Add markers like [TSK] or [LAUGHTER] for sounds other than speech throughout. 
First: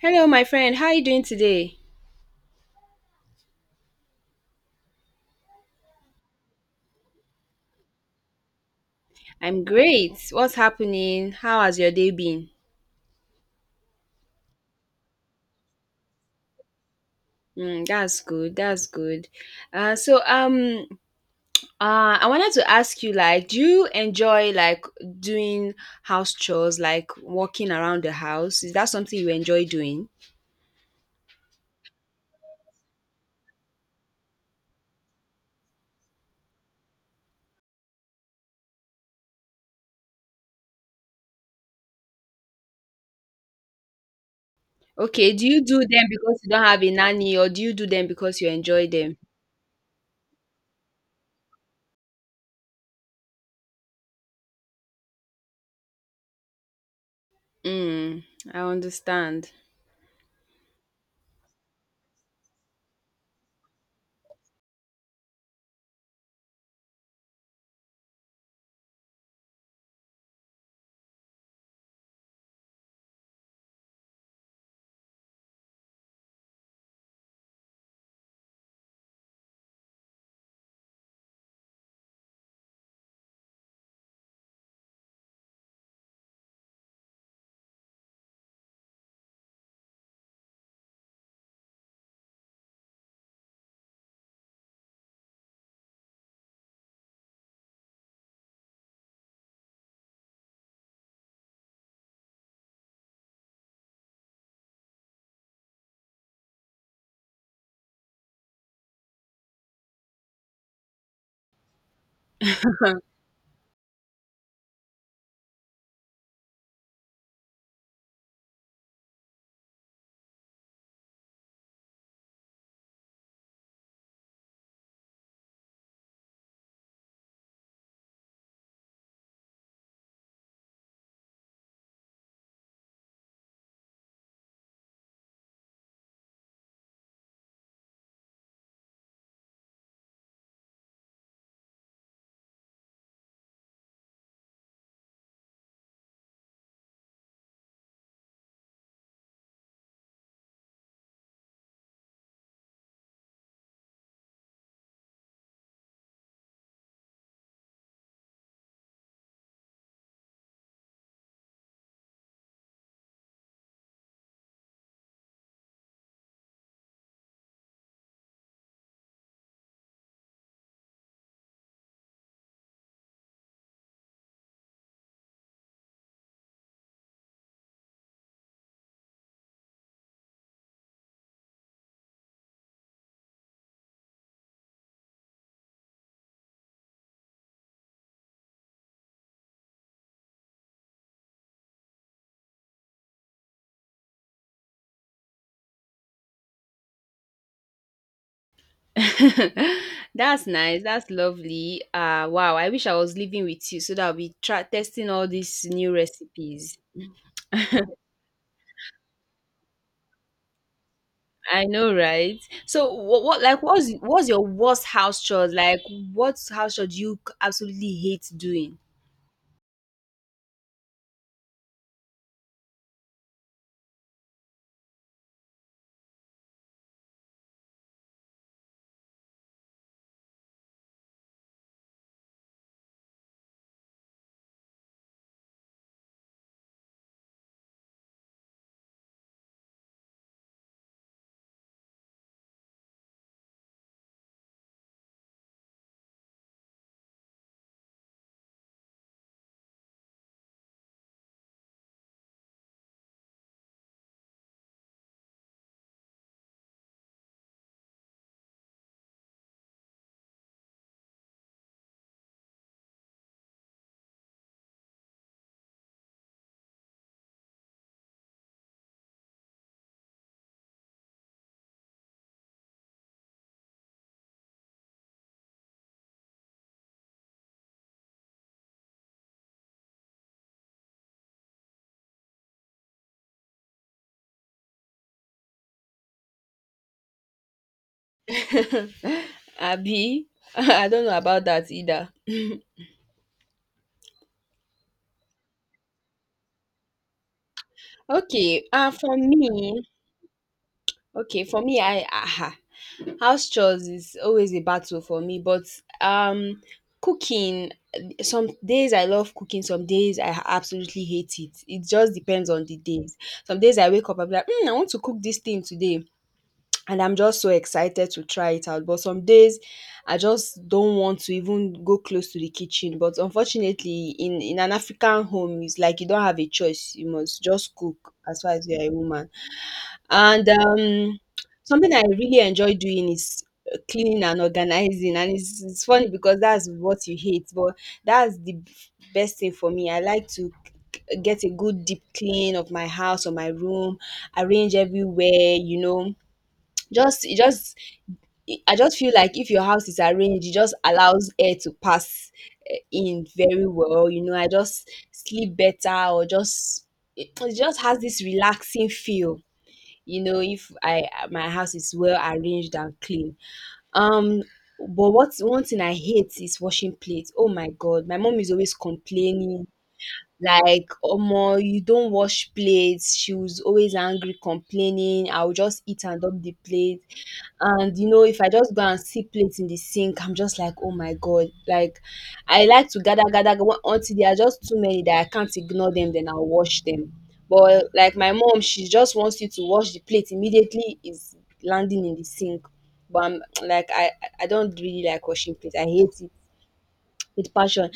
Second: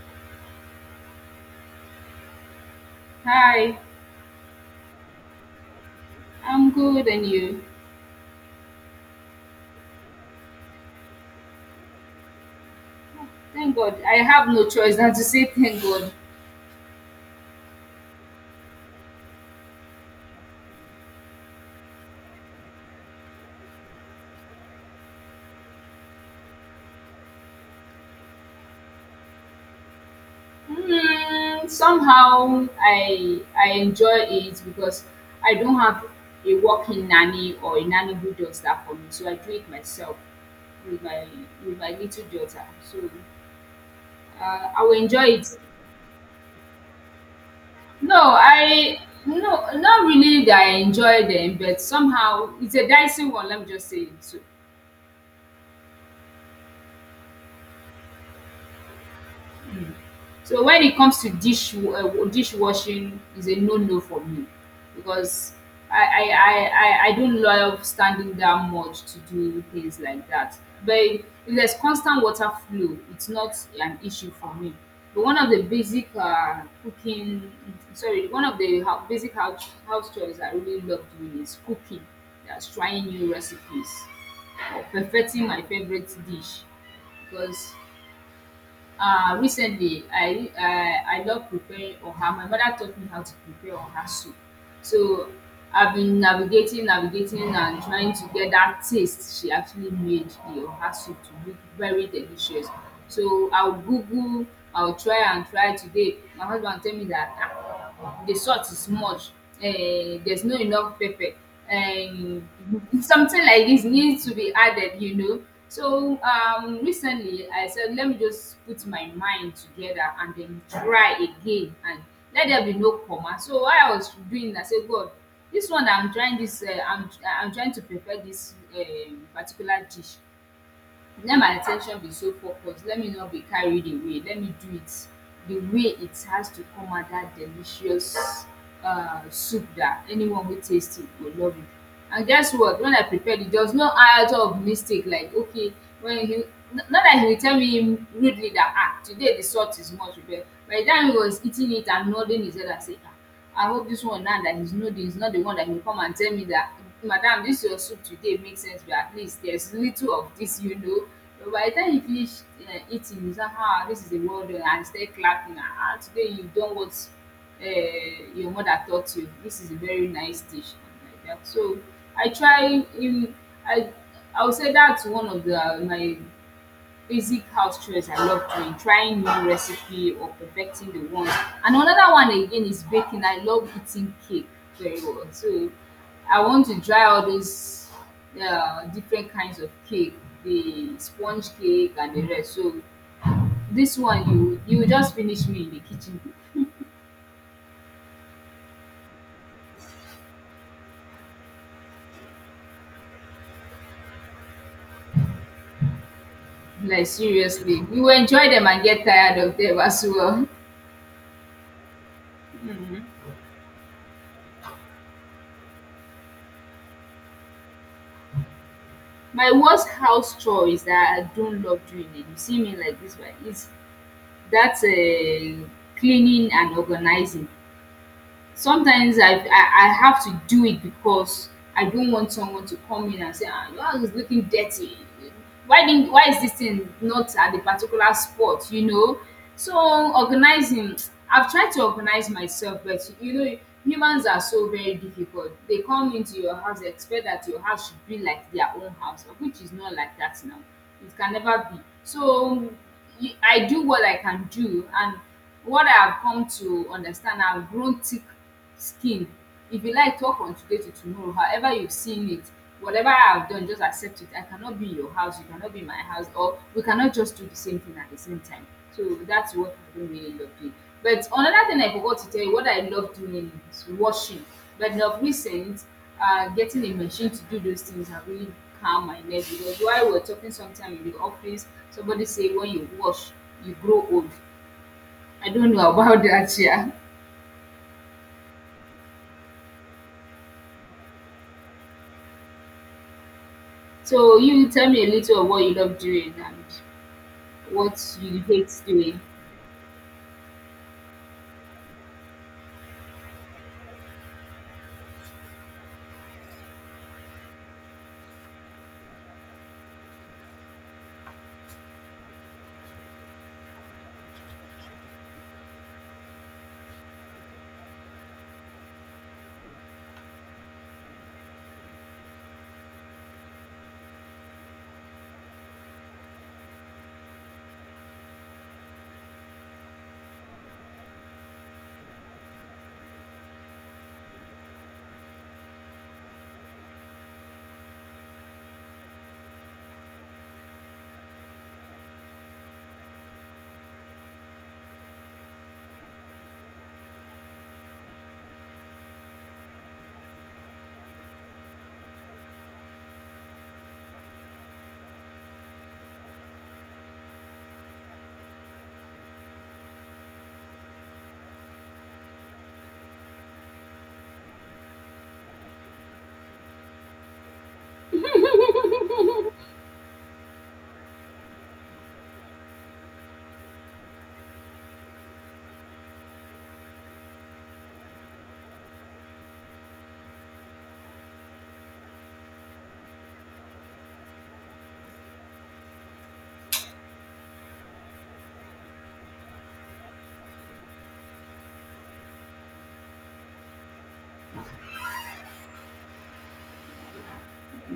Hello, my friend. How are you doing today? Hi, I'm good and you? I'm great. What's happening? How has your day been? Thank God. I have no choice than to say thank God. Mm, that's good. That's good. Uh, so um, I wanted to ask you, do you enjoy doing house chores, like walking around the house? Is that something you enjoy doing? Hmm, somehow I enjoy it because I don't have a working nanny or a nanny who does that for me. So I do it myself with my with my little daughter. So I will enjoy Okay. Do it. you do them because you don't have a nanny, or do you do them No, because you enjoy I them? no, not really that I enjoy them, but somehow it's a dicey one, let me just say it. So, Mm, I understand. so when it comes to dishwashing is a no-no for me because I don't love standing down much to do things like that. But if there's constant water flow, it's not an issue for me. But one of the one of the basic house chores I really love doing is cooking. That's trying new recipes or perfecting my favorite dish because recently, I love preparing oha. My mother taught me how to prepare oha soup. So I've been navigating and trying to get that taste she actually made the oha soup to look very delicious. So I'll Google, I'll try and try today. My husband tell me that ah, the salt is much, uh, there's no enough pepper. And something like this needs to be added, so recently I said, let me just put my mind together and then try again, and let there be no comma. So while I was doing, I said, God, this one I'm trying, this I'm trying to prepare this particular dish. Let my at ten tion be so focused, let me not be carried away, let me do it the way it has to come out, that delicious soup that anyone who tastes it will love it. And guess what, when I prepared it, there was no iota of mistake. Like, okay, when he, not that he will tell me im rudely that ah, today the salt is much, but by the time he was eating it and nodding his head, I say, ah, I hope this one now that he's know this, he's not the one that will come and tell me that, Madam, this your soup today makes sense, but at least there's little of this, you know. But by the time you finish eating, you say, ah, this is a well done, and start clapping. Ah, ah, today you've done what your mother taught you. This is a very nice dish. And like that. So I try, I, I would say that's one of my basic house chores I love doing, trying new recipe or perfecting the one. And another one again is baking. I love eating cake very well. So I want to try all these different kinds of cake, the sponge cake and the rest. So this one you will just finish me in the kitchen. [LAUGHS] That's nice. That's lovely. Wow. I wish I was living with you so that I'll be try testing all these new recipes. Like, seriously. You will enjoy them and get tired of them as well. I know, right? So, what's your worst house chores? Like, what house chore do you absolutely hate doing? My worst house chore is that I don't love doing it. You see me like this, right? It's that's a cleaning and organizing. Sometimes I, I have to do it because I don't want someone to come in and say, ah, your house is looking dirty. Why is this thing not at the particular spot? You know. So organizing, [TSK] I've tried to organize myself, but you know, humans are so very difficult. They come into your house, they expect that your house should be like their own house, which is not like that now. It can never be. So I do what I can do. And what I've come to understand, I've grown thick skin. If you like, talk from today to tomorrow. However you've seen it, whatever I've done, just accept it. I cannot be in your house, you cannot be in my house, or we cannot just do the same thing at the same time. So that's what I don't really love doing. But another thing I forgot to tell you, what I love doing is washing. But of recent, getting a machine to do those things have really calmed my nerves, because while we're talking sometime in the office, somebody say when you wash, you grow old. I don't know about [LAUGHS] that, yeah. [LAUGHS] Abby, [LAUGHS] I don't know about that either. So you tell me a little of what you love doing and what you Okay. hate Uh, for doing. me, Okay, for me, I aha, house chores is always a battle for me. But um, cooking, some days I love cooking, some days I absolutely hate it. It just depends on the days. Some days I wake up, I be like, mm, I want to cook this thing today, and I'm just so excited to try it out. But some days I just don't want to even go close to the kitchen. But unfortunately, in an African home, it's like you don't have a choice. You must just cook as far as you're a woman. And something I really enjoy doing is cleaning and organizing. And it's funny because that's what you hate, but that's the b- best thing for me. I like to get a good deep clean of my house or my room, arrange everywhere, you know. [TSK] Just, it just, I just feel like if your house is arranged, it just allows air to pass in very well. You know, I just sleep better, or it just has this relaxing feel, you know. If i my house is well arranged and clean, um but what one thing I hate is washing plates. Oh my god, my mom is always complaining. Like, omo, you don't wash plates. She was always angry, complaining. I will just eat and dump the plate, and you know, if I just go and see plates in the sink, I'm just like, oh my god. Like, I like to gather go until there are just too many that I can't ignore them, then I'll wash them. But like, my mom, she just wants you to wash the plate immediately it's landing in the sink. But I'm like, I don't really like washing plates. I hate it with passion.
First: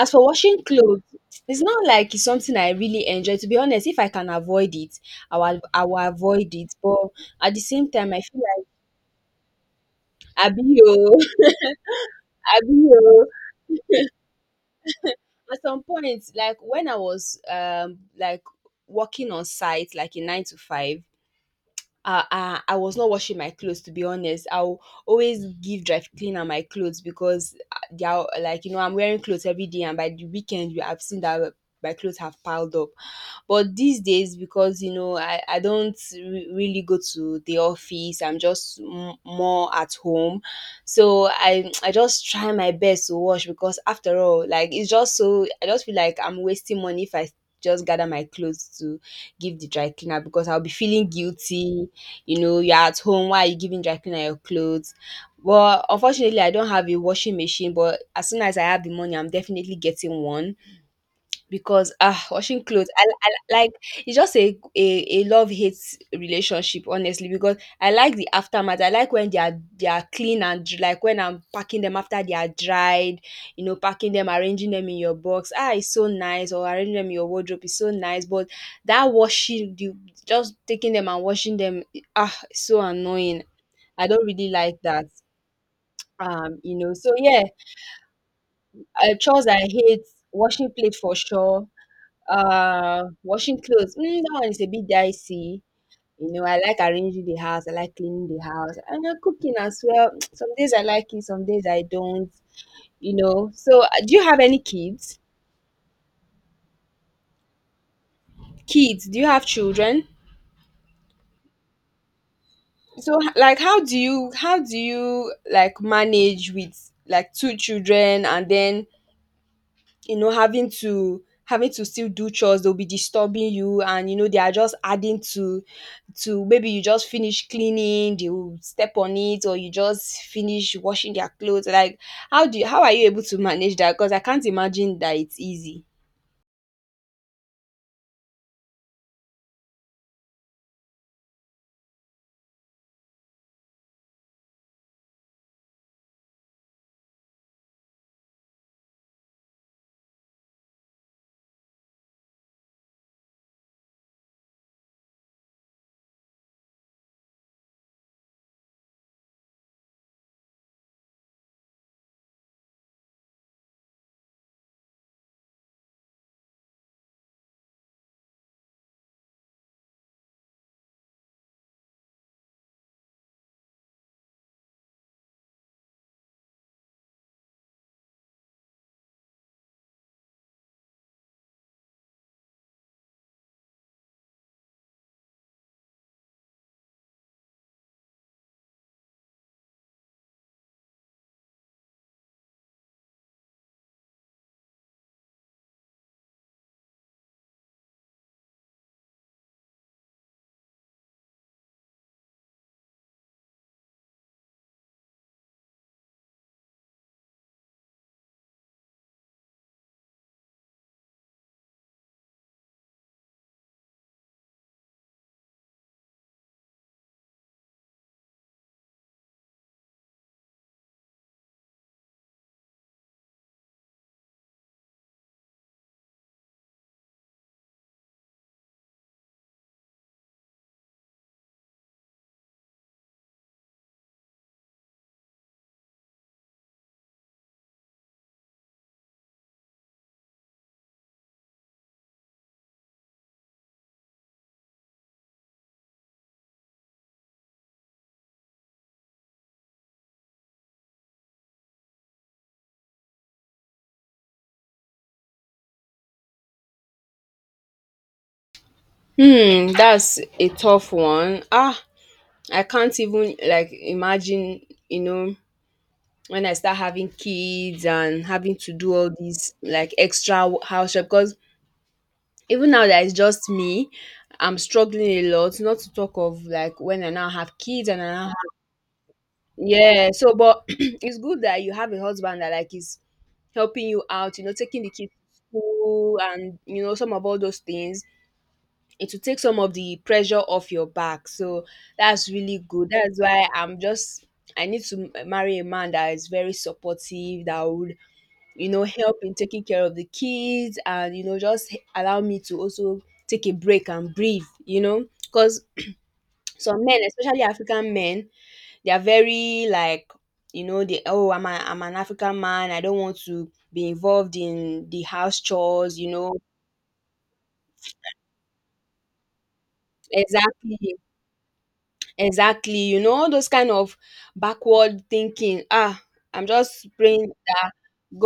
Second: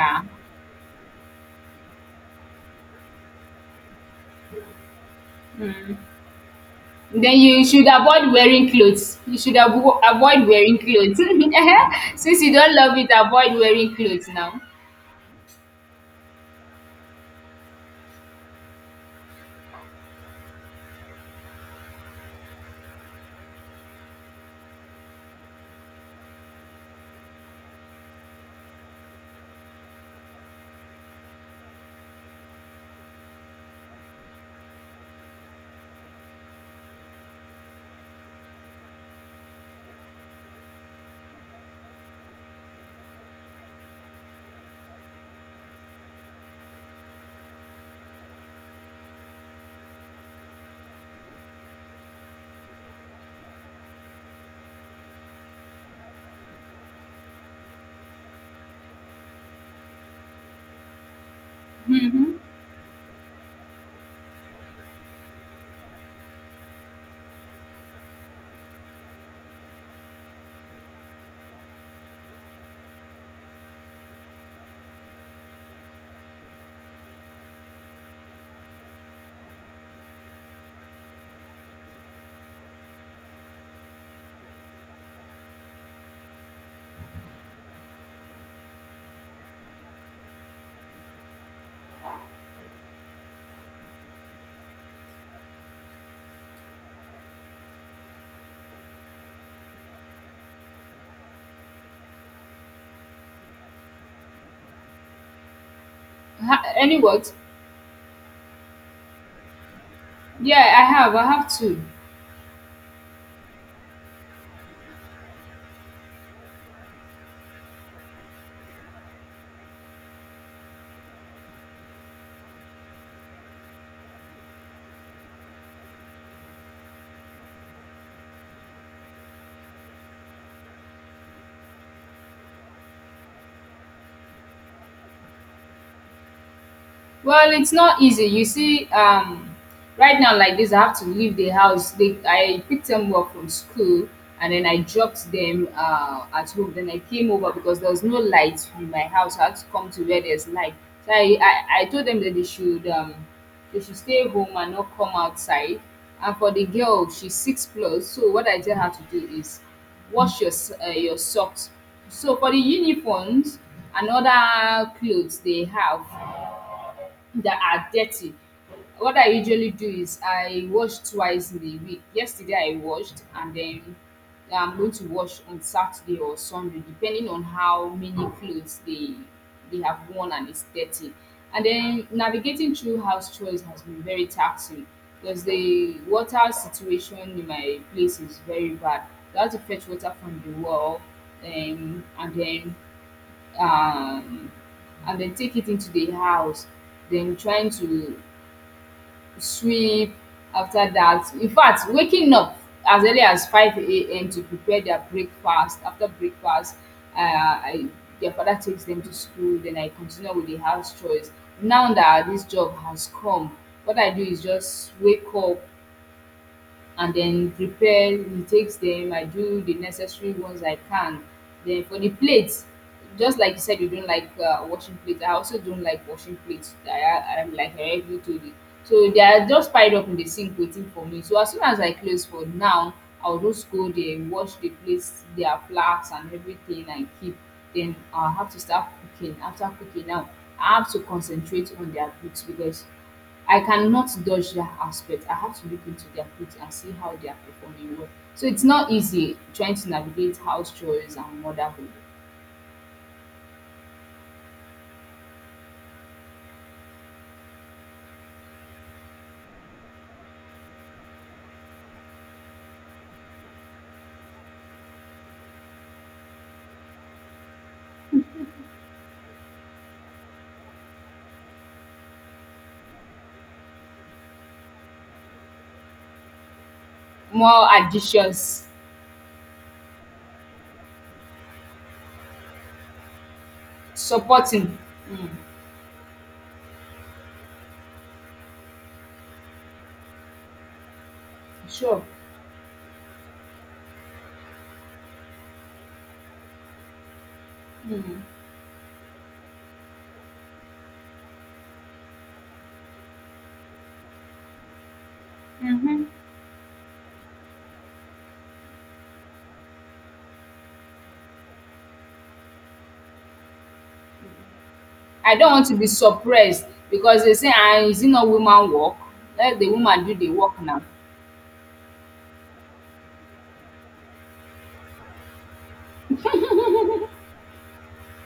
As for washing clothes, it's not like it's something I really enjoy, to be honest. If I can avoid it, I will avoid it. But Then at the you should same time, I avoid feel like, wearing clothes. You should avoid abi wearing o, clothes. [LAUGHS] Eh-heh. Since you don't abi love it, oo! avoid wearing clothes now. At some point, like when I was like working on site, like in 9 to 5, I was not washing my clothes, to be honest. I'll always give dry cleaner my clothes because they are like, you know, I'm wearing clothes every day, and by the weekend you have seen that my clothes have piled up. But these days, because you know, I don't really go to the office. I'm just more at home, so I just try my best to wash because after all, like, it's just, so I just feel like I'm wasting money if I just gather my clothes to give the dry cleaner, because I'll be feeling guilty, you know. You're at home, why are you giving dry cleaner your clothes? Well, unfortunately, I don't have a washing machine, but as soon as I have the money, I'm definitely getting one, because ah, Mm-hmm. washing clothes, I like, it's just a love hate relationship, honestly, because I like the aftermath. I like when they are clean and like when I'm packing them after they are dried. You know, packing them, arranging them in your box, ah, it's so nice. Or arranging them in your wardrobe is so nice. But that washing, you just taking them and washing them, ah, it's so annoying. I don't really like that. So yeah, chores I hate: washing plate for sure, washing clothes, mm, that one is a bit dicey. You know, I like arranging the house. I like cleaning the house, and cooking as well. [TSK] Some days I like it, some days I don't. You know. So, do you have any kids? Ha- any what? Kids? Do you have children? Yeah, I have. I have 2. So, how do you like manage with like two children, and then you know, having to still do chores? They'll be disturbing you, and you know, they are just adding to maybe you just finish cleaning, they will step on it, or you just finish washing their clothes. Like, how are you able to manage that? Because I can't imagine that it's easy. Well, it's not easy. You see, right now like this, I have to leave the house. They, I picked them up from school, and then I dropped them at home. Then I came over because there was no light in my house. I had to come to where there's light. So I told them that they should stay home and not come outside. And for the girl, she's 6 plus. So what I tell her to do is wash your your socks. So for the uniforms and other clothes they have, that are dirty. What I usually do is I wash twice in a week. Yesterday I washed, and then yeah, I'm going to wash on Saturday or Sunday, depending on how many clothes they have worn and it's dirty. And then navigating through house chores has been very taxing because the water situation in my place is very bad. I have to fetch water from the well, um, and then um, and then take it into the house, then trying to sweep after that. In fact, waking up as early as 5 a.m. to prepare their breakfast. After breakfast, uh, I, their father takes them to school, then I continue with the house chores. Now that this job has come, what I do is just wake up, and then prepare. He takes them, I do the necessary ones I can. Then for the plates, just like you said you don't like washing plates, I also don't like washing plates. I'm like heavy to it. So they are just piled up in the sink waiting for me. So as soon as I close for now, I'll just go there, wash the plates, their flags and everything, and keep. Then I'll have to start cooking. After cooking, now I have to concentrate on their books, because I cannot dodge that aspect. I have to look into their clothes and see how they are performing well. So it's not easy trying to navigate house chores and motherhood. Hmm, that's a tough one. Ah, I can't even like imagine, you know, when I start having kids and having to do all these like extra house chores, because even now that it's just me, I'm struggling a lot, not to talk of like when I now have More kids and I now have. additions, Yeah, so but [CLEARS THROAT] it's good that you have a husband that like is helping you out, you know, supporting. taking the kids Mm, to school and you know, some of all those things. It will take some of the pressure off your back. So sure. that's really good. That's why I'm just, I need to marry a man that is very supportive, that would, Mm, you know, help in taking care of the kids and, you know, just allow me to also take a break and breathe, you know, because mhm. some men, especially African men, they are very like, you know, they, oh, I'm an African man. I don't want to be involved in the I house don't want to be chores, you know. suppressed, because they say, ah, is it not woman work? Let the woman do the work now. Exactly. Exactly, you know, those kind of backward thinking. Ah, I'm just praying that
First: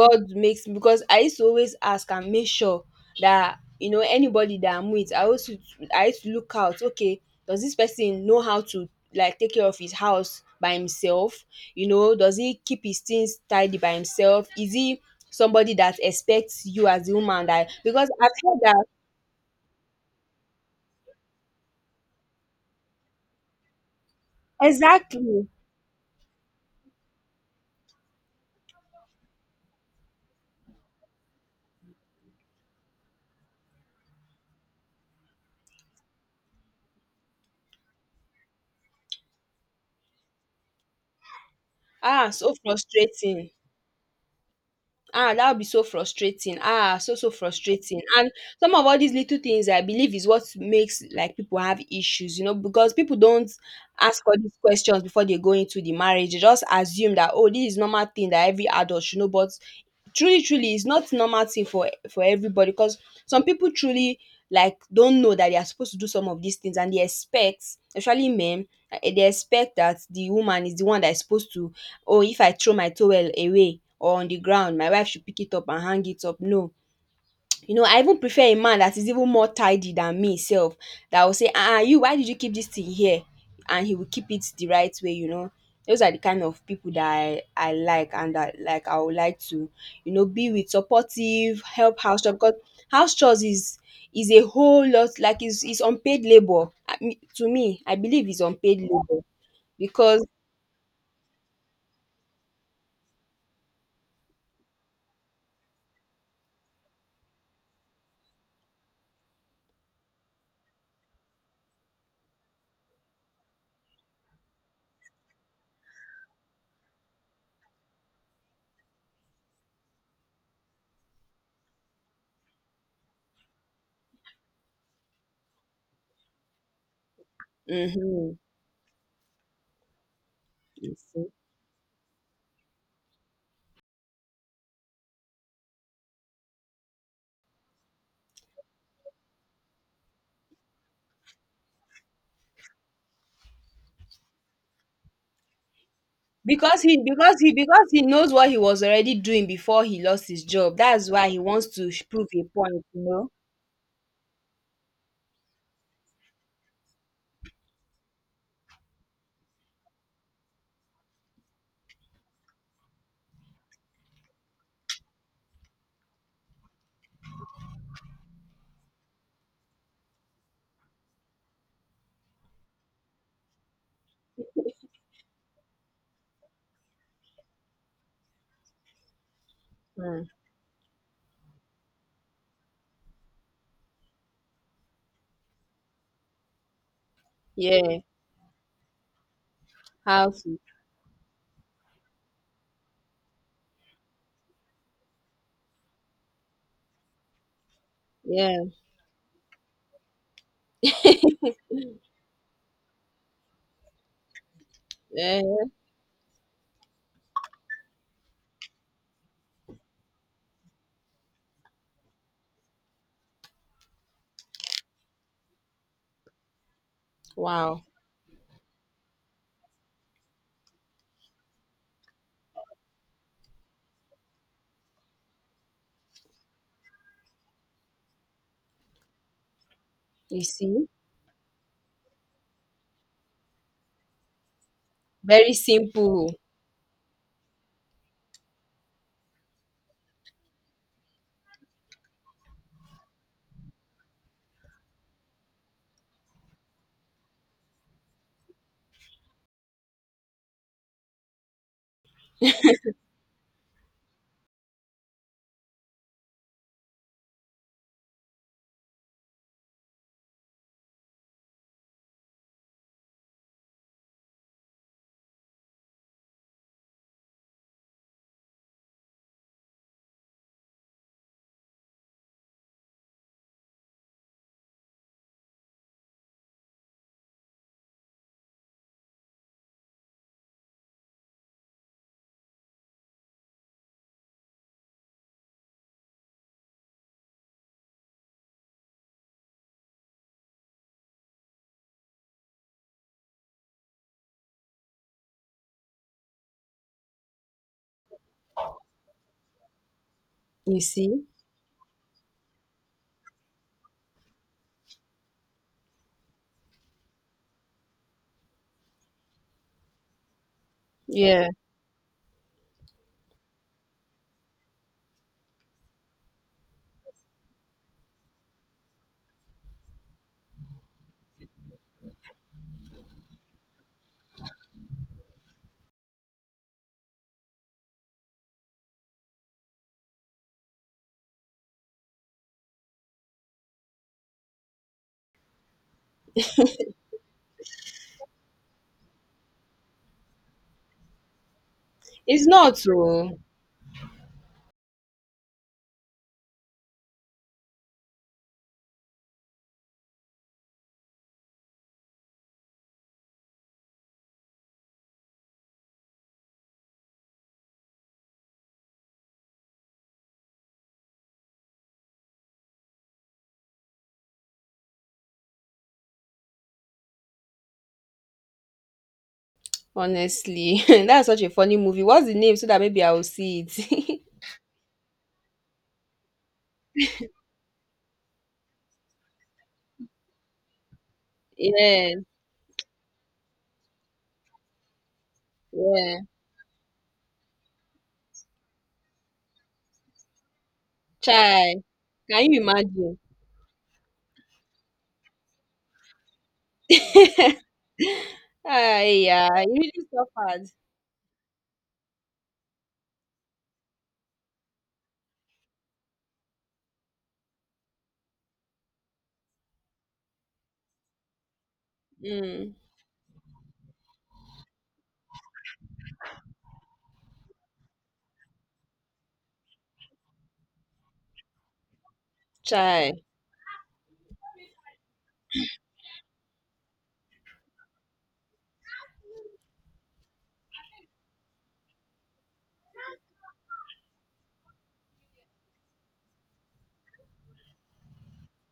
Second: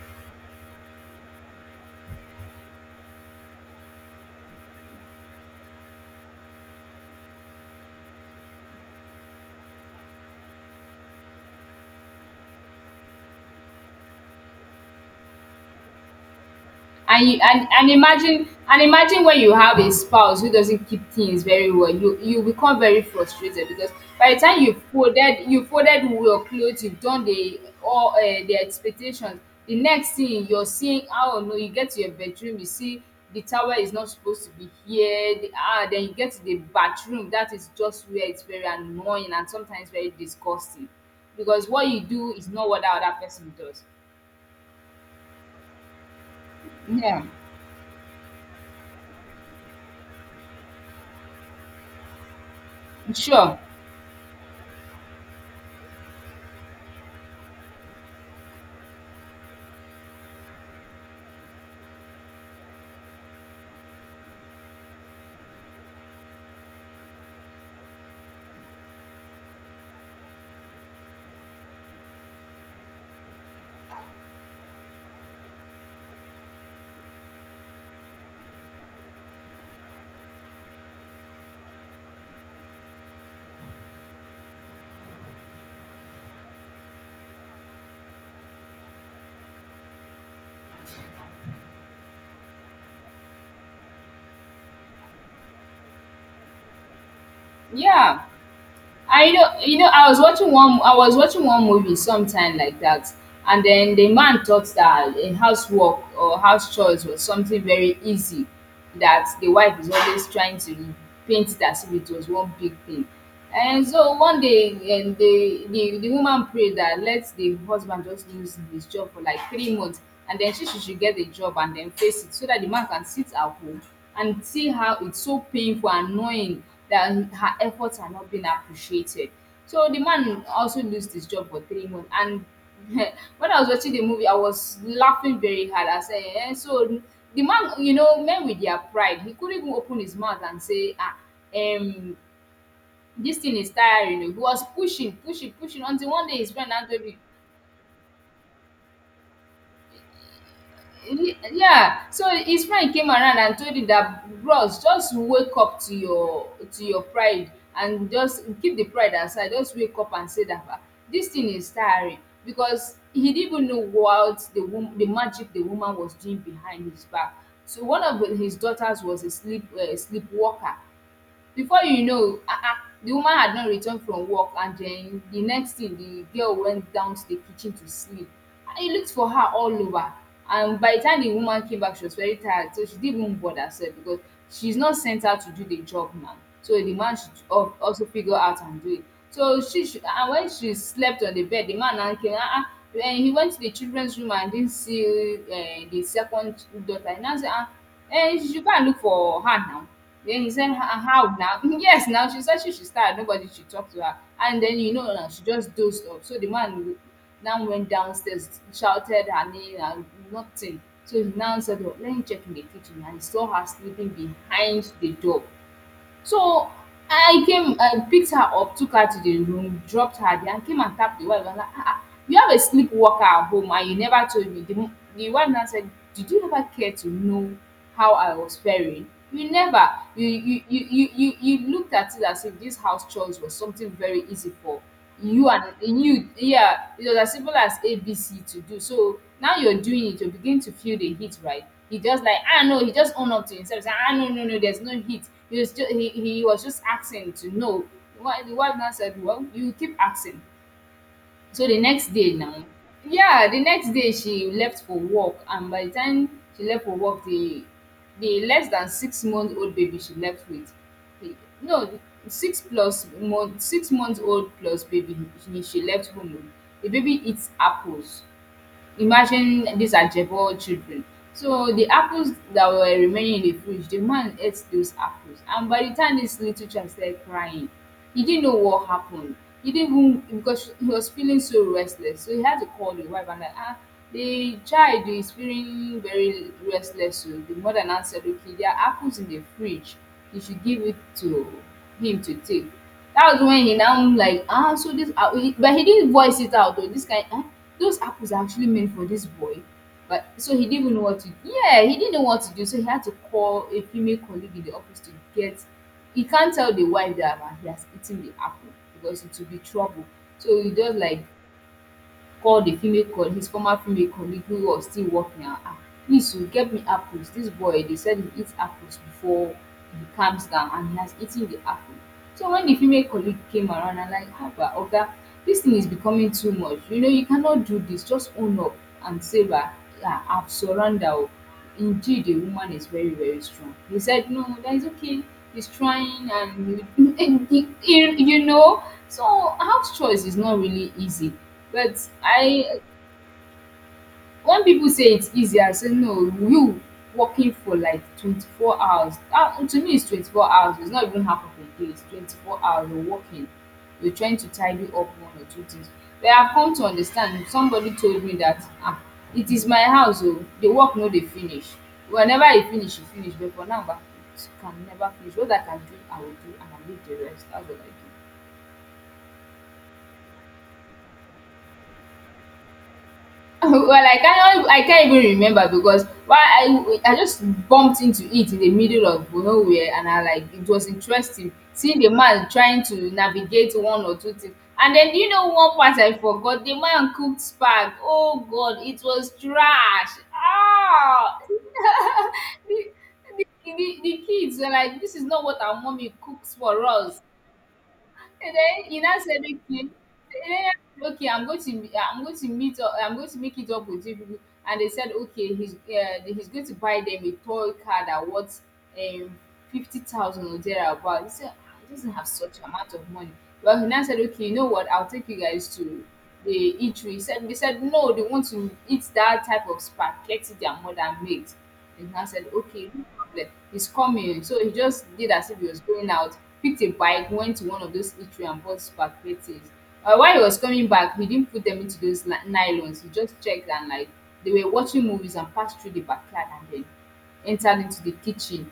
God makes, because I used to always ask and make sure that you know, anybody that I'm with, I used to look out, okay, does this person know how to like take care of his house by himself? You know, does he keep his things tidy by himself? Is he somebody that expects you as a And you woman, and that and because I've imagine, heard that when you have a spouse who doesn't keep things very well, you become very frustrated, because by the time exactly. you folded your clothes, you've done the all the expectations, the next thing you're seeing, how? No, you get to your bedroom, you see the towel is not supposed to be here, the ah, then you get to the bathroom, that is just where it's very annoying and sometimes very disgusting, because what you Ah, do is so not what the other frustrating. person does. Ah, that would be so frustrating. Ah, Yeah, so frustrating. And some of all these little things, I believe, is what makes like people have issues, you know, because people don't sure. ask all these questions before they go into the marriage. They just assume that, oh, this is normal thing that every adult should know. But truly, truly, it's not normal thing for everybody, because some people truly like don't know that they are supposed to do some of these things, and they expect, especially men, eh, they expect that the woman is the one that is supposed to, oh, if I throw my towel away or on the ground, my wife should pick it up and hang it up. No, you know, I even prefer a man that is even more tidy than me self, that will say, ah, you, why did you keep this thing here? And he will keep it the right way, you know. Those are the kind of people that I like, and that like I would like to, you know, be with. Supportive, help house chores, because house chores is a whole lot. It's unpaid labor, I mean. To me, I Yeah. believe it's unpaid labor I know, you know, I was because watching I was watching one movie sometime like that, and then the man thought that housework or house chores was something very easy, that the wife is always trying to paint it as if it was one big thing. And so one day, and the woman prayed that let the husband just lose his job for like 3 months, and then she should get a job and then face it, so that the man can sit at home and see how it's so painful and annoying that her efforts are not mm-hmm. being appreciated. So the man also lost his job for 3 months. And [LAUGHS] when I was watching the movie, I was laughing very hard. I said, eh, so the man, you know, men with their pride, he couldn't even open his mouth and say, ah, um, this thing is tiring. He was pushing until one day his friend Because now told him, he knows what he was already doing before he lost his job, that's why Ye he wants to yeah, prove so a his point, friend you came know. around and told him that, "Bros, just wake up to your pride and just keep the pride aside. Just wake up and say that, ah, this thing is tiring." Because he didn't even know what the magic the woman was doing behind his back. So one of his daughters was a sleepwalker. Before you know, the woman had not returned from work, and then the next thing, the girl went down to the kitchen to sleep. And he looked for her all over. Mm. And by the time the woman came back, she was very tired, so she didn't even bother herself, because she's not sent out to do the job now. So the man should Yeah. also figure out and do it. So she, should, How and when to. she slept on the bed, the man now came. Then he went to the children's room and didn't see the second daughter. He now said, she Yeah. should go and look for her now. Then he said, "Ah, how now?" [LAUGHS] Yes, now she said she should start. Nobody should talk to her. And then, now Yeah. she just dozed off. So the man now went downstairs, shouted her name, and nothing. So he now said, oh, let me check in the kitchen. And he saw her sleeping behind the door. So I came, Wow. I picked her up, took her to the room, dropped her there, and came and tapped the wife. And like, you have a sleepwalker at home and you never told me. The wife now said, "Did you ever care to know how I was faring? You never. You You you, you, see. you, you you looked at it as if this house chores was something very easy for you, Very and in you, simple. yeah, it was as simple as ABC to do. So now you're doing it, you begin to feel the heat, right?" He just like, no, he just own up to himself, say, no, no, no, there's no heat. He was just asking to know. The wife now said, well, you keep asking. So the next day now, yeah, the next day she left for work, and by the time she left for work, the less than 6-month old baby she left with, the- no, 6-month old plus baby she left home with. The baby eats apples. Imagine these are Jebo children. So the apples that were remaining in the fridge, the man ate those apples. And by the time this little child started crying, he didn't know what happened. He didn't, even because he was feeling so restless. So he had to call the wife and like, the child is feeling very restless. So the mother now said, okay, there are apples in the fridge. You should give it to him to take. That was when he now like, so this, but he didn't voice it out, though. This kind, those apples are actually meant for this boy. But so he You didn't even know what see. to yeah, he didn't know what to do. So he had to call a female colleague in the office to get. He can't tell the wife that, he has eaten the apple, because it will be trouble. So he just like, Yeah, call di female col his former female colleague wey was still working, and ask, "Please o, get me apples, dis boy dey sell, dey eat apples before he calms down, and he has eaten the apple." So wen di female colleague came around, na like, haba oga, dis thing is becoming too much, you know, you cannot do dis, just own up and say na absconder o. Indeed, a woman is very, very strong. He said, no, that is okay. He's trying, and you, [LAUGHS] and you know. So house chores is not really easy. But it's not I, so. when people say it's easy, I say no, you working for like 24 hours. To me, it's 24 hours. It's not even half of a day. It's 24 hours. You're working. You're trying to tidy up one or two things. But I've come to understand. Somebody told me that, it is my house. Oh, the work no dey finish. Whenever e finish, e finish. But for now, bah, it can never finish. What I can do, I will do, and I leave the rest. That's what I do. Honestly, [LAUGHS] that's such a funny movie. What's the name so that maybe I will see [LAUGHS] Well, I it? can't. I can't even remember, because why, I just bumped into it in the middle of nowhere, and I like it was interesting [LAUGHS] seeing the Yeah. man trying to navigate one or two things. And then one part Yeah. I forgot? The man cooked spag. Oh god, it was trash. Chai. Can you [LAUGHS] the, imagine? the, the kids were like, this is not what our mommy cooks for us. And then Ah, you now said, yeah, you okay, really suffered. I'm going to I'm going to meet up, I'm going to make it up with you people. And they said, okay, he's going to buy them a toy car that worth um 50,000 or thereabout. He said, I doesn't have such Mm. amount of money. Well, he now said, okay, you know what? I'll take you guys to the eatery. He said, they said no, they want to eat that type of spaghetti their mother made. And I said, okay, no Chai. problem. He's coming. So he just did as if he was going out, picked a bike, went to one of those eatery and bought spaghettis. While he was coming back, he didn't put them into those nylons. He just checked, and like they were watching movies, and passed through the backyard and then entered into the kitchen,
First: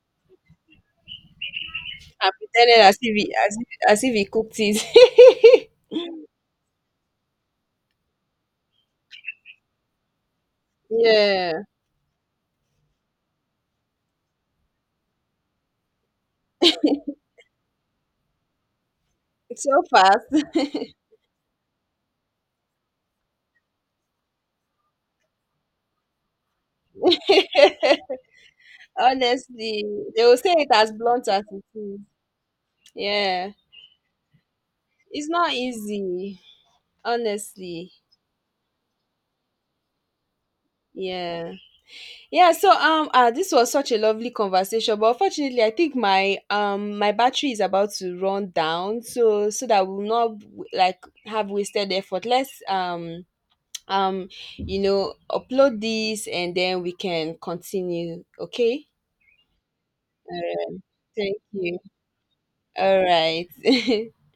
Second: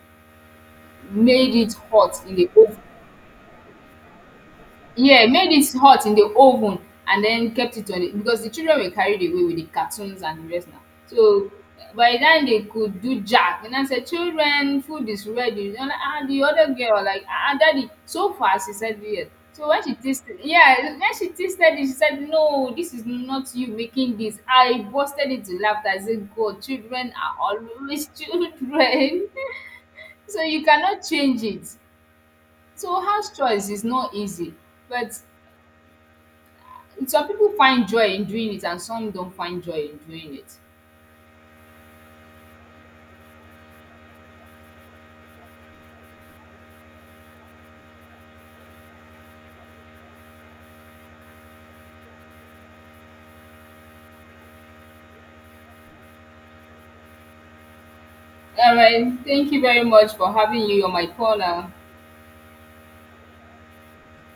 made it hot I in the pretended oven. as if he, as if he cooked Yeah, made it. it hot in the oven, and then kept it on it because the children were carried away with the cartoons and the rest now. [LAUGHS] So, Yeah, by then they could do jack, and I said, "Children, food is ready." And, the other girl like, "Ah, daddy, so fast," she said, "Yes." it's So so when she tasted fast. yeah, when she tasted it, she said, "No, this is not you making this." I bursted into laughter. I said, "God, children are always [LAUGHS] [LAUGHS] children." Honestly, they will So say you it as cannot blunt as change it. it is. So house Yeah, choice is not easy, but it's not easy. some people find Honestly, joy in doing it, and some don't find joy in doing it. yeah. Yeah. So this was such a lovely conversation, but unfortunately, I think my my battery is about to run down. So so that we'll not like have wasted effort. Let's um you know, upload this and then we can continue, All okay. right. Thank you very much for having you on my Thank corner. you. All right. [LAUGHS]